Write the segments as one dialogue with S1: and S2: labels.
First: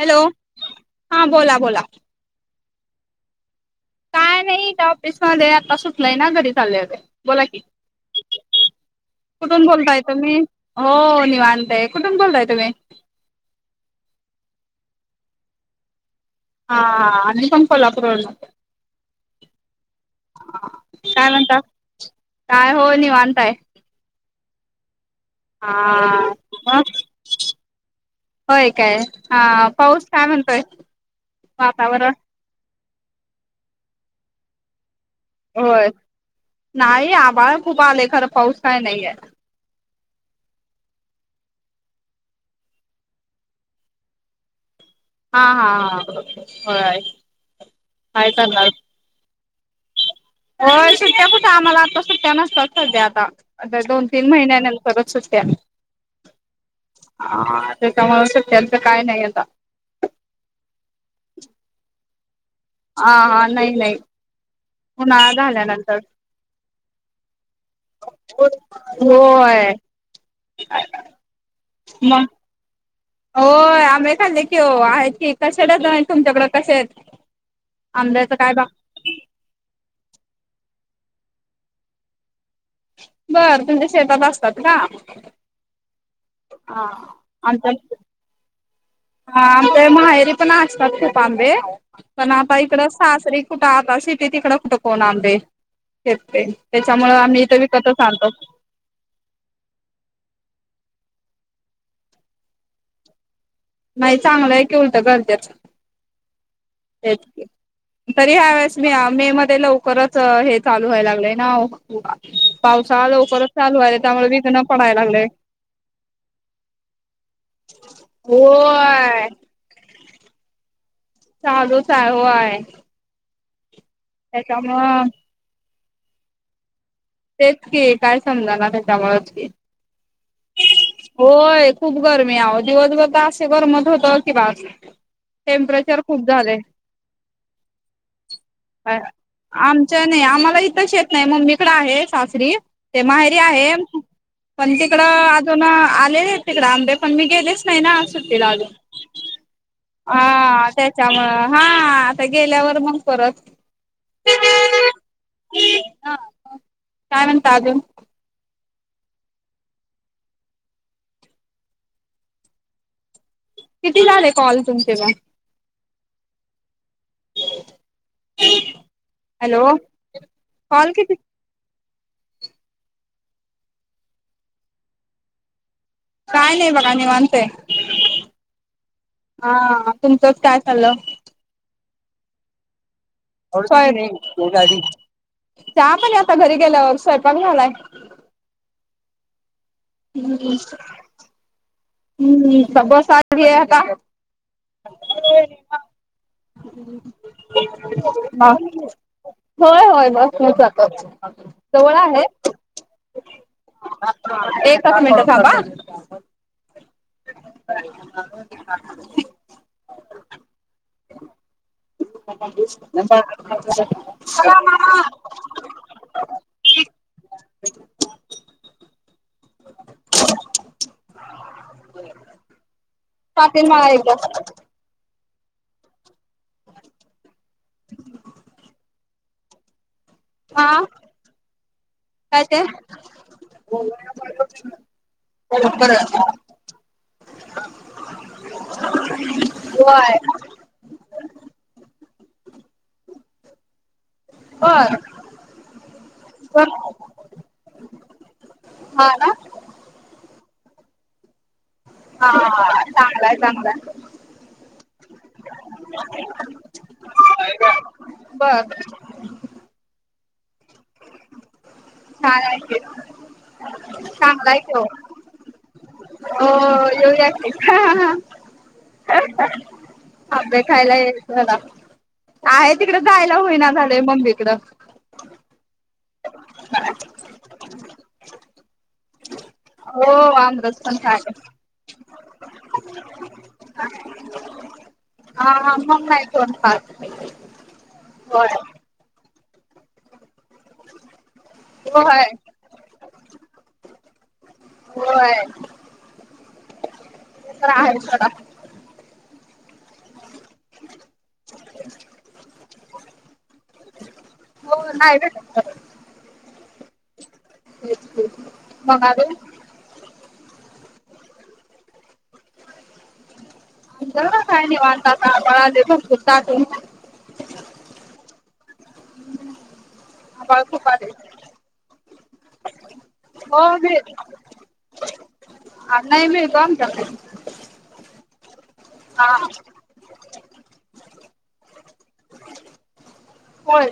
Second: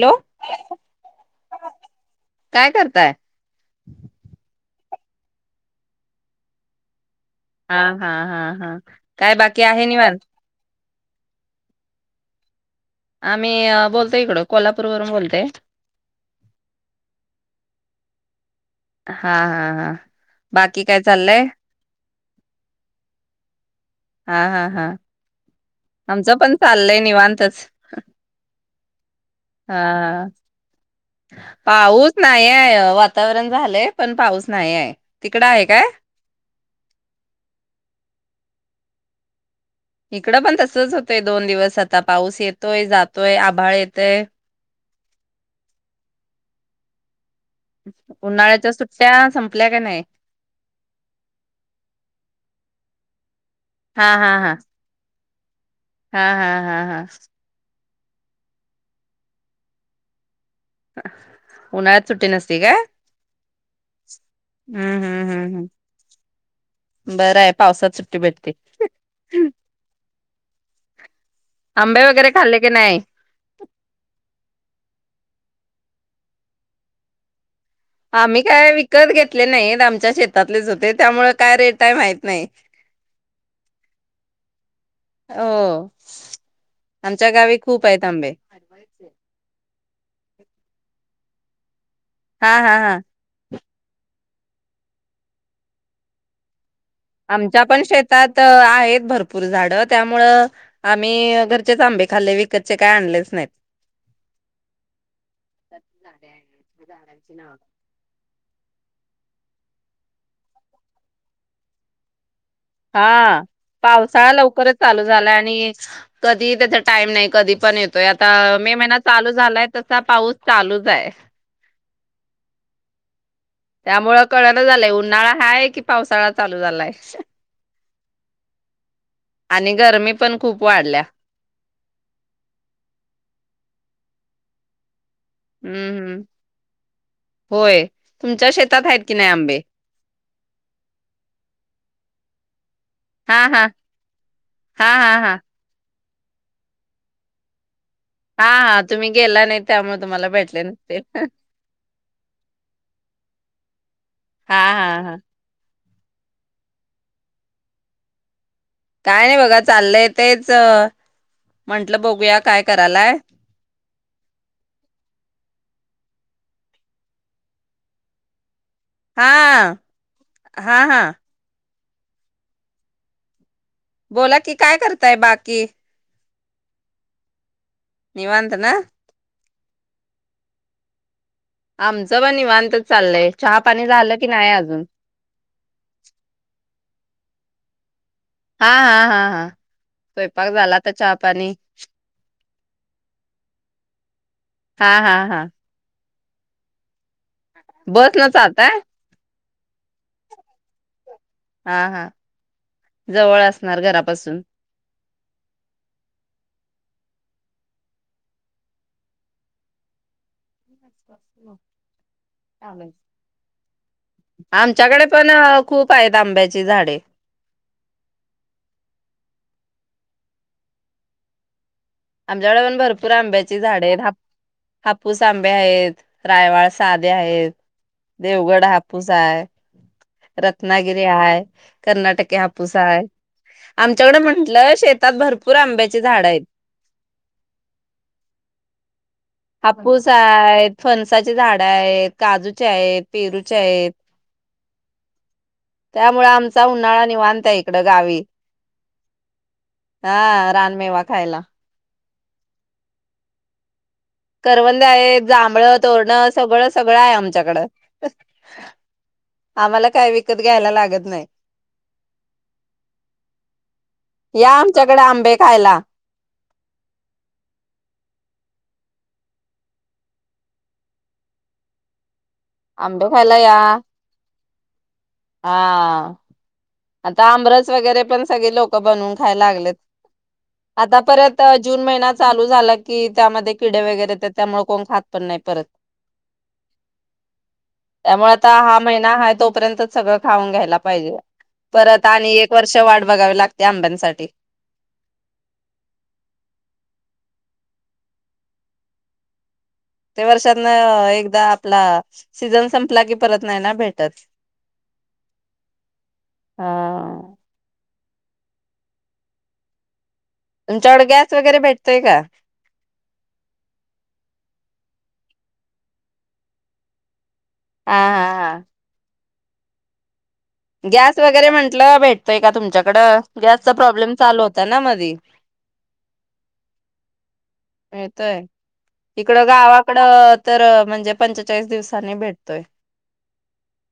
S1: Hello हा बोला बोला
S2: करताय काय
S1: काय नाही इत ऑफिसमध्ये आता सुटलाय ना घरी चाललें होते. बोला की
S2: हा हा हा हा काय बाकी
S1: कुठून
S2: आहे
S1: बोलताय
S2: निवांत?
S1: तुम्ही हो निवांतय कुठून बोलताय तुम्ही?
S2: आम्ही बोलतोय इकड कोल्हापूर वरून बोलतय.
S1: हा आमी पण कोल्हापूरवरन
S2: हा हा हा बाकी काय चाल्लय?
S1: काय होय निवांत आहे
S2: हा हा हा
S1: हा
S2: आमचं पण
S1: मग
S2: चाललंय निवांतच,
S1: होय काय हा पाऊस काय
S2: हा
S1: म्हणतोय
S2: पाऊस
S1: वातावरण
S2: नाही आहे वातावरण झालंय पण पाऊस नाही आहे. तिकडं आहे काय
S1: होय, नाही आभाळ खूप आले खरं पाऊस [unintelligible]
S2: इकडं पण तसच होतंय दोन दिवस आता, पाऊस येतोय-जातोय आभाळ येतय
S1: हा-हा-हा-होय
S2: उन्हाळ्याच्या सुट्ट्या सं [unintelligible]
S1: होय सुटटया कुठं आम्हाला आता सुट्टया नसतात सध्या आता
S2: हा
S1: दोन तीन
S2: हा हा
S1: महिन्या नंतरच सुट्टी त्या
S2: हा हा हा हा
S1: त्याच्यामुळे सुट्यांच काय नाही आता
S2: उन्हाळ्यात सुट्टी नस
S1: आ हा नाही नाही. उन्हाळा
S2: हम्म-हम्म-हम्म-हम्म!
S1: झाल्यानंतर
S2: बराय पावसात सुट्टी भेटते
S1: होय
S2: आंबे
S1: मग
S2: वगैरे खाल्ले की नाही?
S1: होय, आंबे खाल्ले कि ओ आहेत, की कसे डझन आहेत तुमच्याकडं कसे आहेत. आंब्याचं
S2: आम्ही
S1: बा
S2: काय विकत घेतले नाही आमच्या शेतातलेच होतेत त्यामुळे काय रेट आहे माहित नाही.
S1: बर तुमच्या शेतात असतात का?
S2: हो
S1: हा
S2: आमच्या गावी खुप आहेत आंबे
S1: हा आमच्या माहेरी पण असतात खूप आांबे. पण
S2: हा
S1: आता
S2: हा
S1: इकड
S2: हा
S1: सासरी कुठ आता सिटीत हिकड कुठ कोण आणतय
S2: आमच्या पण शेतात आहेत भरपूर झाड त्यामुळं आम्ही घरचेच आंबे खाल्ले विकतचे काय आणलेच नाहीत.
S1: नाही चांगलं आहे की उलटं घरचेच
S2: झाडांची नाव
S1: तरी ह्या वेळेस मी मे मध्ये लवकरच हे चालू व्हायला लागलंय ना हो?
S2: हा पावसाळा
S1: विघ्न
S2: लवकरच
S1: पडायला
S2: चालू
S1: लागलंय
S2: झालाय आणि कधी त्याचा टाइम नाही कधी पण येतोय. आता मे महिना
S1: होय
S2: चालू झालाय तर ता पाऊस चालूच हाय
S1: चालूच आहे व्हय
S2: त्यामुळं कळण झालंय उन्हाळा हाय की पावसाळा चालू झालाय.
S1: तेच की काय समजा ब
S2: आणि गरमी पण खूप वाढल्या
S1: होय खूप गरमी अहो, दिवसभर तर अस गरम होत हो ठेव की बास.
S2: हम्म
S1: टेम्परेचर
S2: हम्म
S1: खूप झालय.
S2: होय. तुमच्या शेतात आहेत की नाही आंबे
S1: आमच्या नाही आम्हाला इथं शेत नाही मम्मीकडे आहे सासर श्री ते
S2: हा
S1: माहेरी
S2: हा
S1: आहे. पण ते
S2: हा
S1: इकडं
S2: हा हा
S1: अजून आल आलेले तिकडं आंबे पण, मी गेलेच नाही ना
S2: हा
S1: सुट्टीला अजून
S2: हा तुम्ही गेला नाही त्यामुळे तुम्हाला भेटले
S1: हा
S2: नसतील
S1: त्याच्यामुळे हा आता गेल्यावर मग परत
S2: हा हा हा
S1: ह काय म्हणता अजून?
S2: काय नाही बघा चाललंय, तेच म्हंटलं बघूया काय करायलाय.
S1: किती झाले कॉल तुमचे पण? [inaudible]
S2: हा
S1: हॅलो
S2: हा
S1: कॉल
S2: हा
S1: किती
S2: बोला कि काय करताय बाकी?
S1: काय नाही बघा निवांताय.
S2: निवांत ना?
S1: हा तुमचंच काय चालं?
S2: आमच पण निवांत!
S1: सॉरी चहा पाणी आता घरी गेल्यावरच सैपाक चांगला आलाय.
S2: हा हा हा हा स्वयंपाक झाला आता चहा पाणी
S1: मी बस आत गेली आता
S2: हा हा हा
S1: [inaudible]
S2: बस न
S1: हा
S2: जाताय?
S1: होय होय बस नं जातोच.
S2: हा
S1: जवळ
S2: हा
S1: आहे
S2: जवळ असणार घरापासून
S1: [unintelligible] एकच मिनिटं थांबा [unintelligible] [unintelligible] [unintelligible]
S2: आमच्याकडे पण खूप आहेत आंब्याची झाडे.
S1: [unintelligible] [inaudible]
S2: आमच्याकडे पण भरपूर आंब्याची
S1: पाटील मळा
S2: झाडे आहेत,
S1: एकदा
S2: हाप हापूस तांबे आहेत. रायवाड साधे आहेत देवगड हापूस हाय [inaudible]
S1: हा
S2: रत्नागिरी हाय, कर्नाटकी
S1: काय ते
S2: हापूस हाय, आमच्याकडं म्हटलं शेतात भरपूर आंब्याची झाडं आहेत [inaudible] हापूस
S1: होय
S2: आहेत, फणसाची झाडं आहेत. हेत काजूच्या आहेत, पेरूच्या आहेत
S1: बरं
S2: त्यामुळे आमचा उन्हाळा निवांत हाय इकडं गावी
S1: हा ना
S2: हा रानमेवा खायला.
S1: हा चांगलाय चांगलाय
S2: करवंद आहे, जांभळ, तोरण सगळं सगळं आहे आमच्याकडं
S1: बर
S2: आम्हाला काय विक [unintelligible] घ्यायला लागत. नाही
S1: छान हाय की, चांगला
S2: या
S1: आहे की ओ
S2: आमच्याकडे आंबे खायला
S1: हो येऊया की हा हा हा! [unintelligible] आंबे खायला यायचं आहे तिकडं
S2: आंबे
S1: जायला
S2: खायला या
S1: होईना झालंय मम्मी कडं.
S2: हा आता आमरस वगैरे पण सगळे लोकं बनवू काय लागलेत
S1: हो आमरस पण
S2: आता
S1: खायला
S2: परत जून महिना चालू झाला की त्यामध्ये किडे वैगरे येत्यात, त्यामुळे कोण खात पण नाहीत
S1: हा
S2: परत,
S1: हा मग नाही कोण खात
S2: त्यामुळे आता
S1: होय
S2: हा महिना हाय तो [unintelligible] सगळं. खाऊन घ्यायला पाहिजे, परत
S1: होय
S2: आणि एक वर्ष वाट बघावी लागते आंब्यांसाठी.
S1: होय ते तर आहेचं सोडा.
S2: ते वर्षातनं एकदा आपला सीझन संपला की परत नाही ना भेटत.
S1: हो नाही भेटत परत
S2: हा!
S1: तेच की म्हणाले
S2: तुमच्याकडे गॅस वगैरे भेटतोय का?
S1: तुमच्याकड काय निवांत असलं आभाळ आलंय भरपूर दाटून.
S2: हा हा हा
S1: [inaudible] आलय.
S2: गॅस वगैरे म्हंटलं भेटतोय का तुमच्याकड
S1: हो
S2: गॅसचा
S1: मिळेल
S2: प्रॉब्लेम चालू होता ना मधी
S1: नाही मिळतो आमच्याकडे
S2: मिळतोय
S1: हा
S2: इकड गावाकड तर म्हणजे पंचेचाळीस दिवस कनी भेटतोय.
S1: होय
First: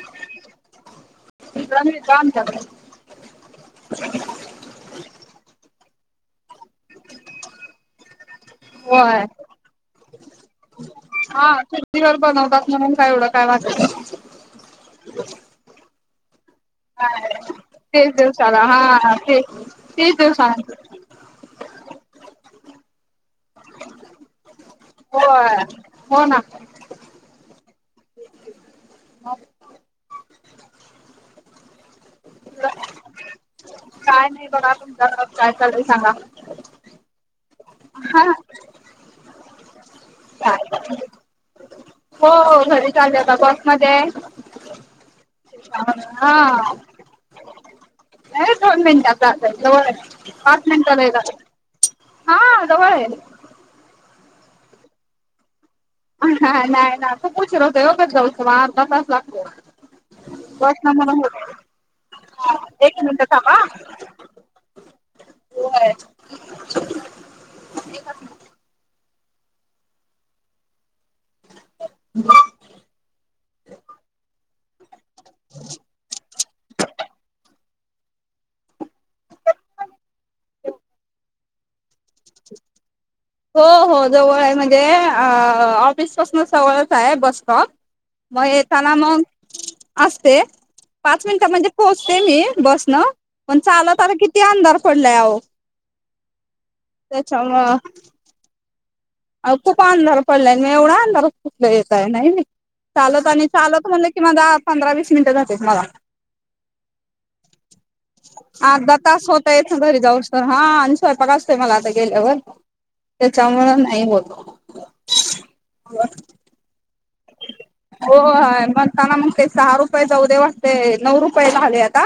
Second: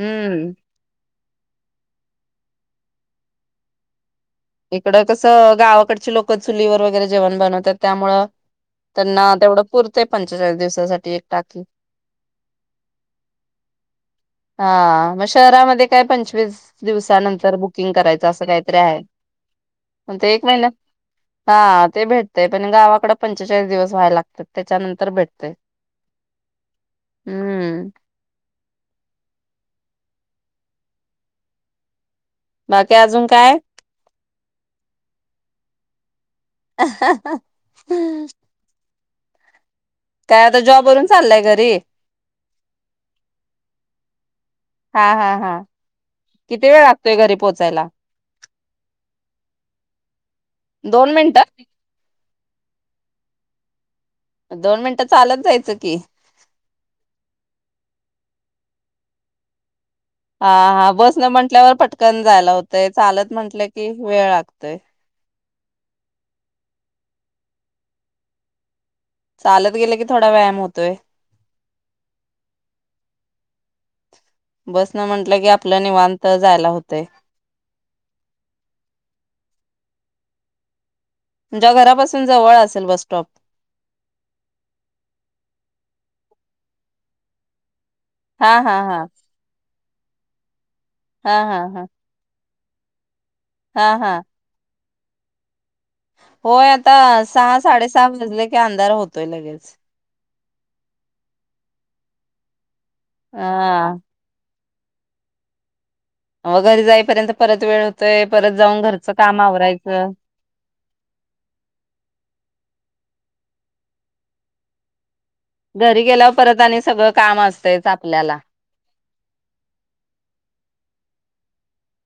S2: हम्म
S1: इकडं मिळतो आमच्याकड.
S2: इकड कसं गावाकड जे लोक चुलीवर वगैरे जेवण बनवतात त्यामुळं
S1: होय
S2: त्यांना तेवढं पुरतं पंचेचाळीस दिवसासाठी एक
S1: हा
S2: टाकी.
S1: चुलीवर बनवतात म्हणून काय एवढं काय वाटत नाही.
S2: हा मग शहरामध्ये काय पंचवीस
S1: हा
S2: दिवसानंतर बुकिंग
S1: तीस
S2: करायचं असं
S1: दिवसाला
S2: काहीतरी
S1: हा
S2: आहे.
S1: हा ती
S2: ते एक महिना हा ते भेट ते पण गावाकड पंचेचाळीस दिवस व्हायला लागतात त्याच्यानंतर भेटतय
S1: होय हो ना
S2: हम्म [inaudible]
S1: [unintelligible]
S2: बाकी अजून काय?
S1: काय नाही बघा तुमच्याकडं काय चालय सांगा.
S2: [inaudible] काय आता जॉब वरून चाललाय घरी
S1: हो हो घरी चाले आता बस मध्ये आहे.
S2: हा हा हा
S1: हा
S2: चला
S1: लगेच दोन मिनटात जातंय जवळ हाय. पाच मिनटं लई
S2: दोन
S1: झालं
S2: मिनिटं
S1: हा जवळ आहे.
S2: दोन मिनिटं चालत जायचं. की
S1: हा नाही ना खूप उशीर होतोय ओ घरी जाऊस मग अर्धातास लागतोय.
S2: हा हा बस न म्हटल्यावर पटकन जायला
S1: होत
S2: होतंय
S1: एक मिनिट
S2: चालत
S1: थांबा
S2: म्हटलं की वेळ लागतोय.
S1: होय.....
S2: चालत गेले की थोडा व्यायाम होतोय.
S1: ब [inaudible]
S2: बसन नी म्हटलं की आपल नीवांतच. जायला होतय तुमच्या घरापासून जवळ असेल बस स्टॉप.
S1: हो हो जवळ आहे म्हणजे ऑफिस पासूनच जवळच आहे बस स्टॉप म
S2: हा हा
S1: येताना
S2: हा
S1: मग? असते. पाच
S2: हा
S1: मिनिटा
S2: हा
S1: मध्ये
S2: हा
S1: पोहचते मी. बस न? पण
S2: हा
S1: चालत आलं
S2: हा
S1: किती अंधार पडले अहो.
S2: होय आता सहा साडे सहा वाजले. की अंधार होत
S1: आहो खूप अंधार? पडल्यान मी एवढा अंधराच कुठल येताय नाही नाही चालत आणि चालत
S2: हा
S1: म्हणलं कि माझा पंधरा वीस मिनिट जात्यात मला.
S2: मग घरी जाईपर्यंत परत वेळ होतोय परत जाऊन
S1: अर्धा
S2: घरचं
S1: तास
S2: काम
S1: होतोय इथून घरी
S2: आवरायचं.
S1: जाऊस तवर हा आणि स्वयंपाक असतोय मला आता गेल्यावर त्याच्या मूळ नाय नाही होत
S2: घरी गेल्यावर परत आणि सगळं काम असतेच
S1: हो
S2: आपल्याला
S1: म्हणताना म्हणतंय सहा रुपये जाऊ दे वाटतय नऊ रुपये झाले आता.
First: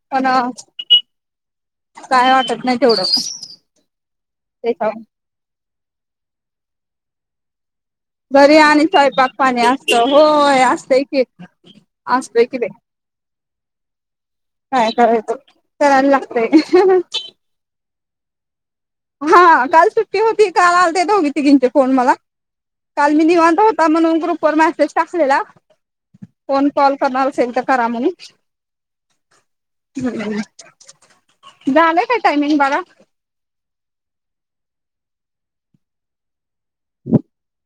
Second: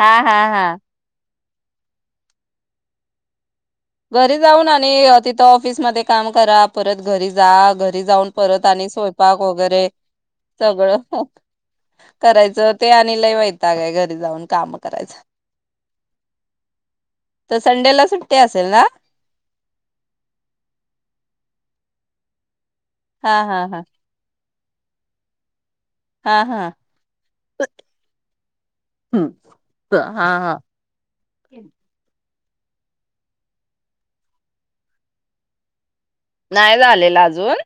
S2: हा
S1: पण
S2: हा हा
S1: काय वाटत नाही तेवढं
S2: घरी जाऊन आणि
S1: त्याच्या
S2: तिथं ऑफिसमध्ये काम करा परत घरी जा घरी ते जाऊन
S1: घरी
S2: परत आणि स्वयंपाक
S1: पाणी
S2: वगैरे
S1: असत होय
S2: सगळं
S1: असतय
S2: ह
S1: की असतय की बाई
S2: करायचं ते आणि लय वय काय काय काय ग
S1: काय करायचं, कराय लागतेय हह ह
S2: सुट्या.... चला
S1: हा काल सुट्टी होती काल आलते दोघी तिघींचे फोन मला. काल मी
S2: हा
S1: निवांत
S2: हा हा
S1: होता म्हणून ग्रुप पर मेसेज टाकलेला
S2: हा
S1: फोन
S2: हा
S1: कॉल करणार असेल तर करा म्हणून
S2: हम्म हा
S1: हम
S2: हा
S1: झालंय काय टायमिंग बघा
S2: नाय झालेल अजून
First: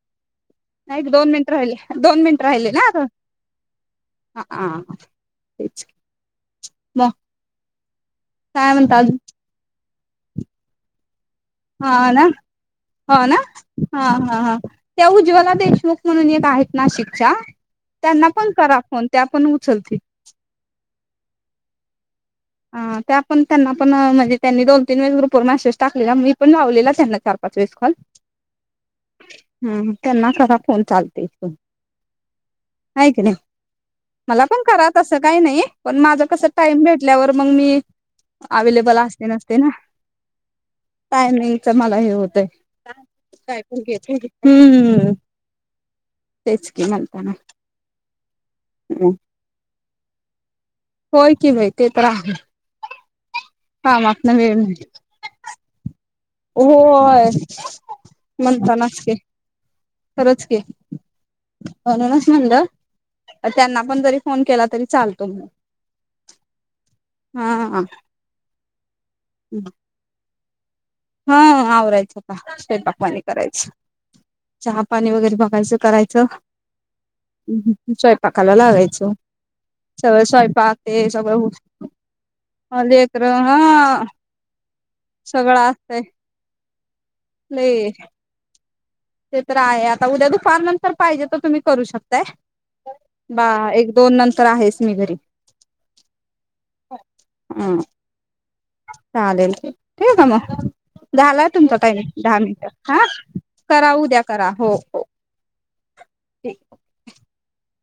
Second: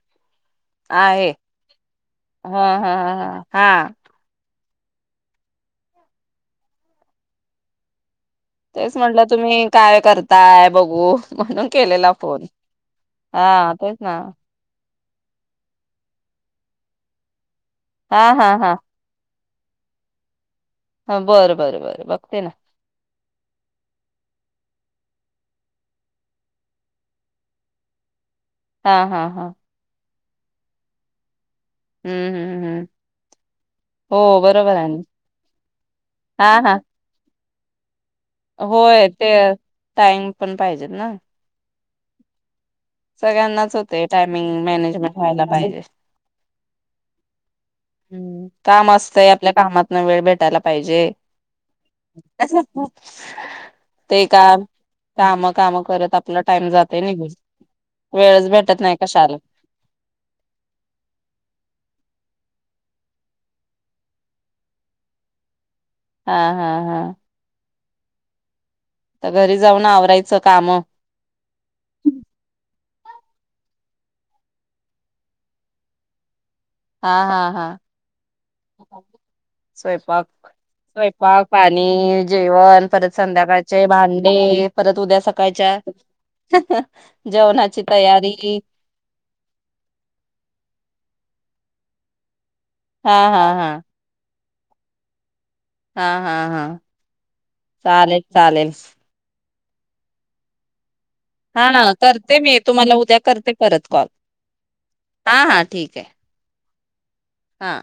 S1: एक
S2: आहे
S1: दोन मिनिट राहिले दोन मिनिट
S2: हं हं हं हा
S1: आ तेच मग काय
S2: तेच
S1: म्हणता अजून
S2: म्हटलं तुम्ही काय करताय बघू म्हणून
S1: हा
S2: केलेला
S1: ना
S2: फोन
S1: हो ना
S2: तेच
S1: हा
S2: ना
S1: हा हा त्या उज्ज्वला देशमुख म्हणून एक आहेत नाशिकच्या
S2: हा
S1: त्यांना
S2: हा
S1: पण
S2: हा
S1: करा फोन त्या पण उ चलते
S2: हं बरं बरं बर ब
S1: आ त्या पण त्यांना पण अ म्हणजे त्यांनी दोन-तीन वेळे ग्रुप पर मेसेज टाकलेला मी पण लावलेला त्यांना चार-पाच वेळेस कॉल
S2: हा हा हा
S1: त्यांना कसा फोन चालते?
S2: हम्म हम्म हम्म
S1: हाय की नाही
S2: हो
S1: मला पण
S2: बरोबर आहे
S1: करा
S2: ना
S1: तस काही नाही पण माझं कसं
S2: हा हा
S1: टाइम भेट तर मग मी अवेलेबल
S2: होय ते
S1: असते नसते ना
S2: टाइम पण पाहिजेत ना
S1: टायमिंगच मला हे होतय काय
S2: सगळ्यांनाच
S1: पण
S2: होते,
S1: घेत
S2: टायमिंग
S1: हम्म
S2: मॅनेजमेंट व्हायला पाहिजे,
S1: तेच की म्हणताना
S2: हुं काम असतय आपल्या कामातन वेळ भेटायला पाहिजे
S1: होय की बाय ते तर आहे
S2: ते
S1: कामातन
S2: का
S1: वेळ मिळतो
S2: काम-काम करत आपला टाइम जातो निघून
S1: होय
S2: वेळच भेटत नाही काशाला
S1: खरच की म्हणूनच म्हणलं त्यांना पण जरी फोन केला तरी चालतो म्हणून
S2: हा हा हा
S1: हा
S2: आता घरी जाउन आवरायचा काम
S1: हा आवरायच पा स्वयंपाक पाणी करायच चहा पाणी वगैरे बघायच करायच
S2: हा हा हा
S1: लागायचं सगळं
S2: स्वयंपाक
S1: ते सगळं
S2: स्वयंपाक पाणी जेवण परत
S1: लेकर
S2: संध्याकाळचे
S1: हा
S2: भांडे परत उद्या
S1: सगळं
S2: सकाळच्या
S1: असतंय
S2: [inaudible] जेवणाची
S1: लय
S2: तयारी
S1: ते तर आहे आता उद्या दुपारनंतर पाहिजे तर तुम्ही करू शकताय.
S2: हा
S1: [inaudible]
S2: हा
S1: बाहा
S2: हा
S1: एक दोन नंत तर आहेस मी घरी.
S2: हा हा हा चालेल चालेल
S1: हा ठेवू का म?
S2: हा ना करते मी तुम्हाला
S1: हा
S2: उद्या करते, परत
S1: करा
S2: कॉल
S1: उद्या करा हो हो
S2: हा हा ठीक आहे
S1: ठीक
S2: हा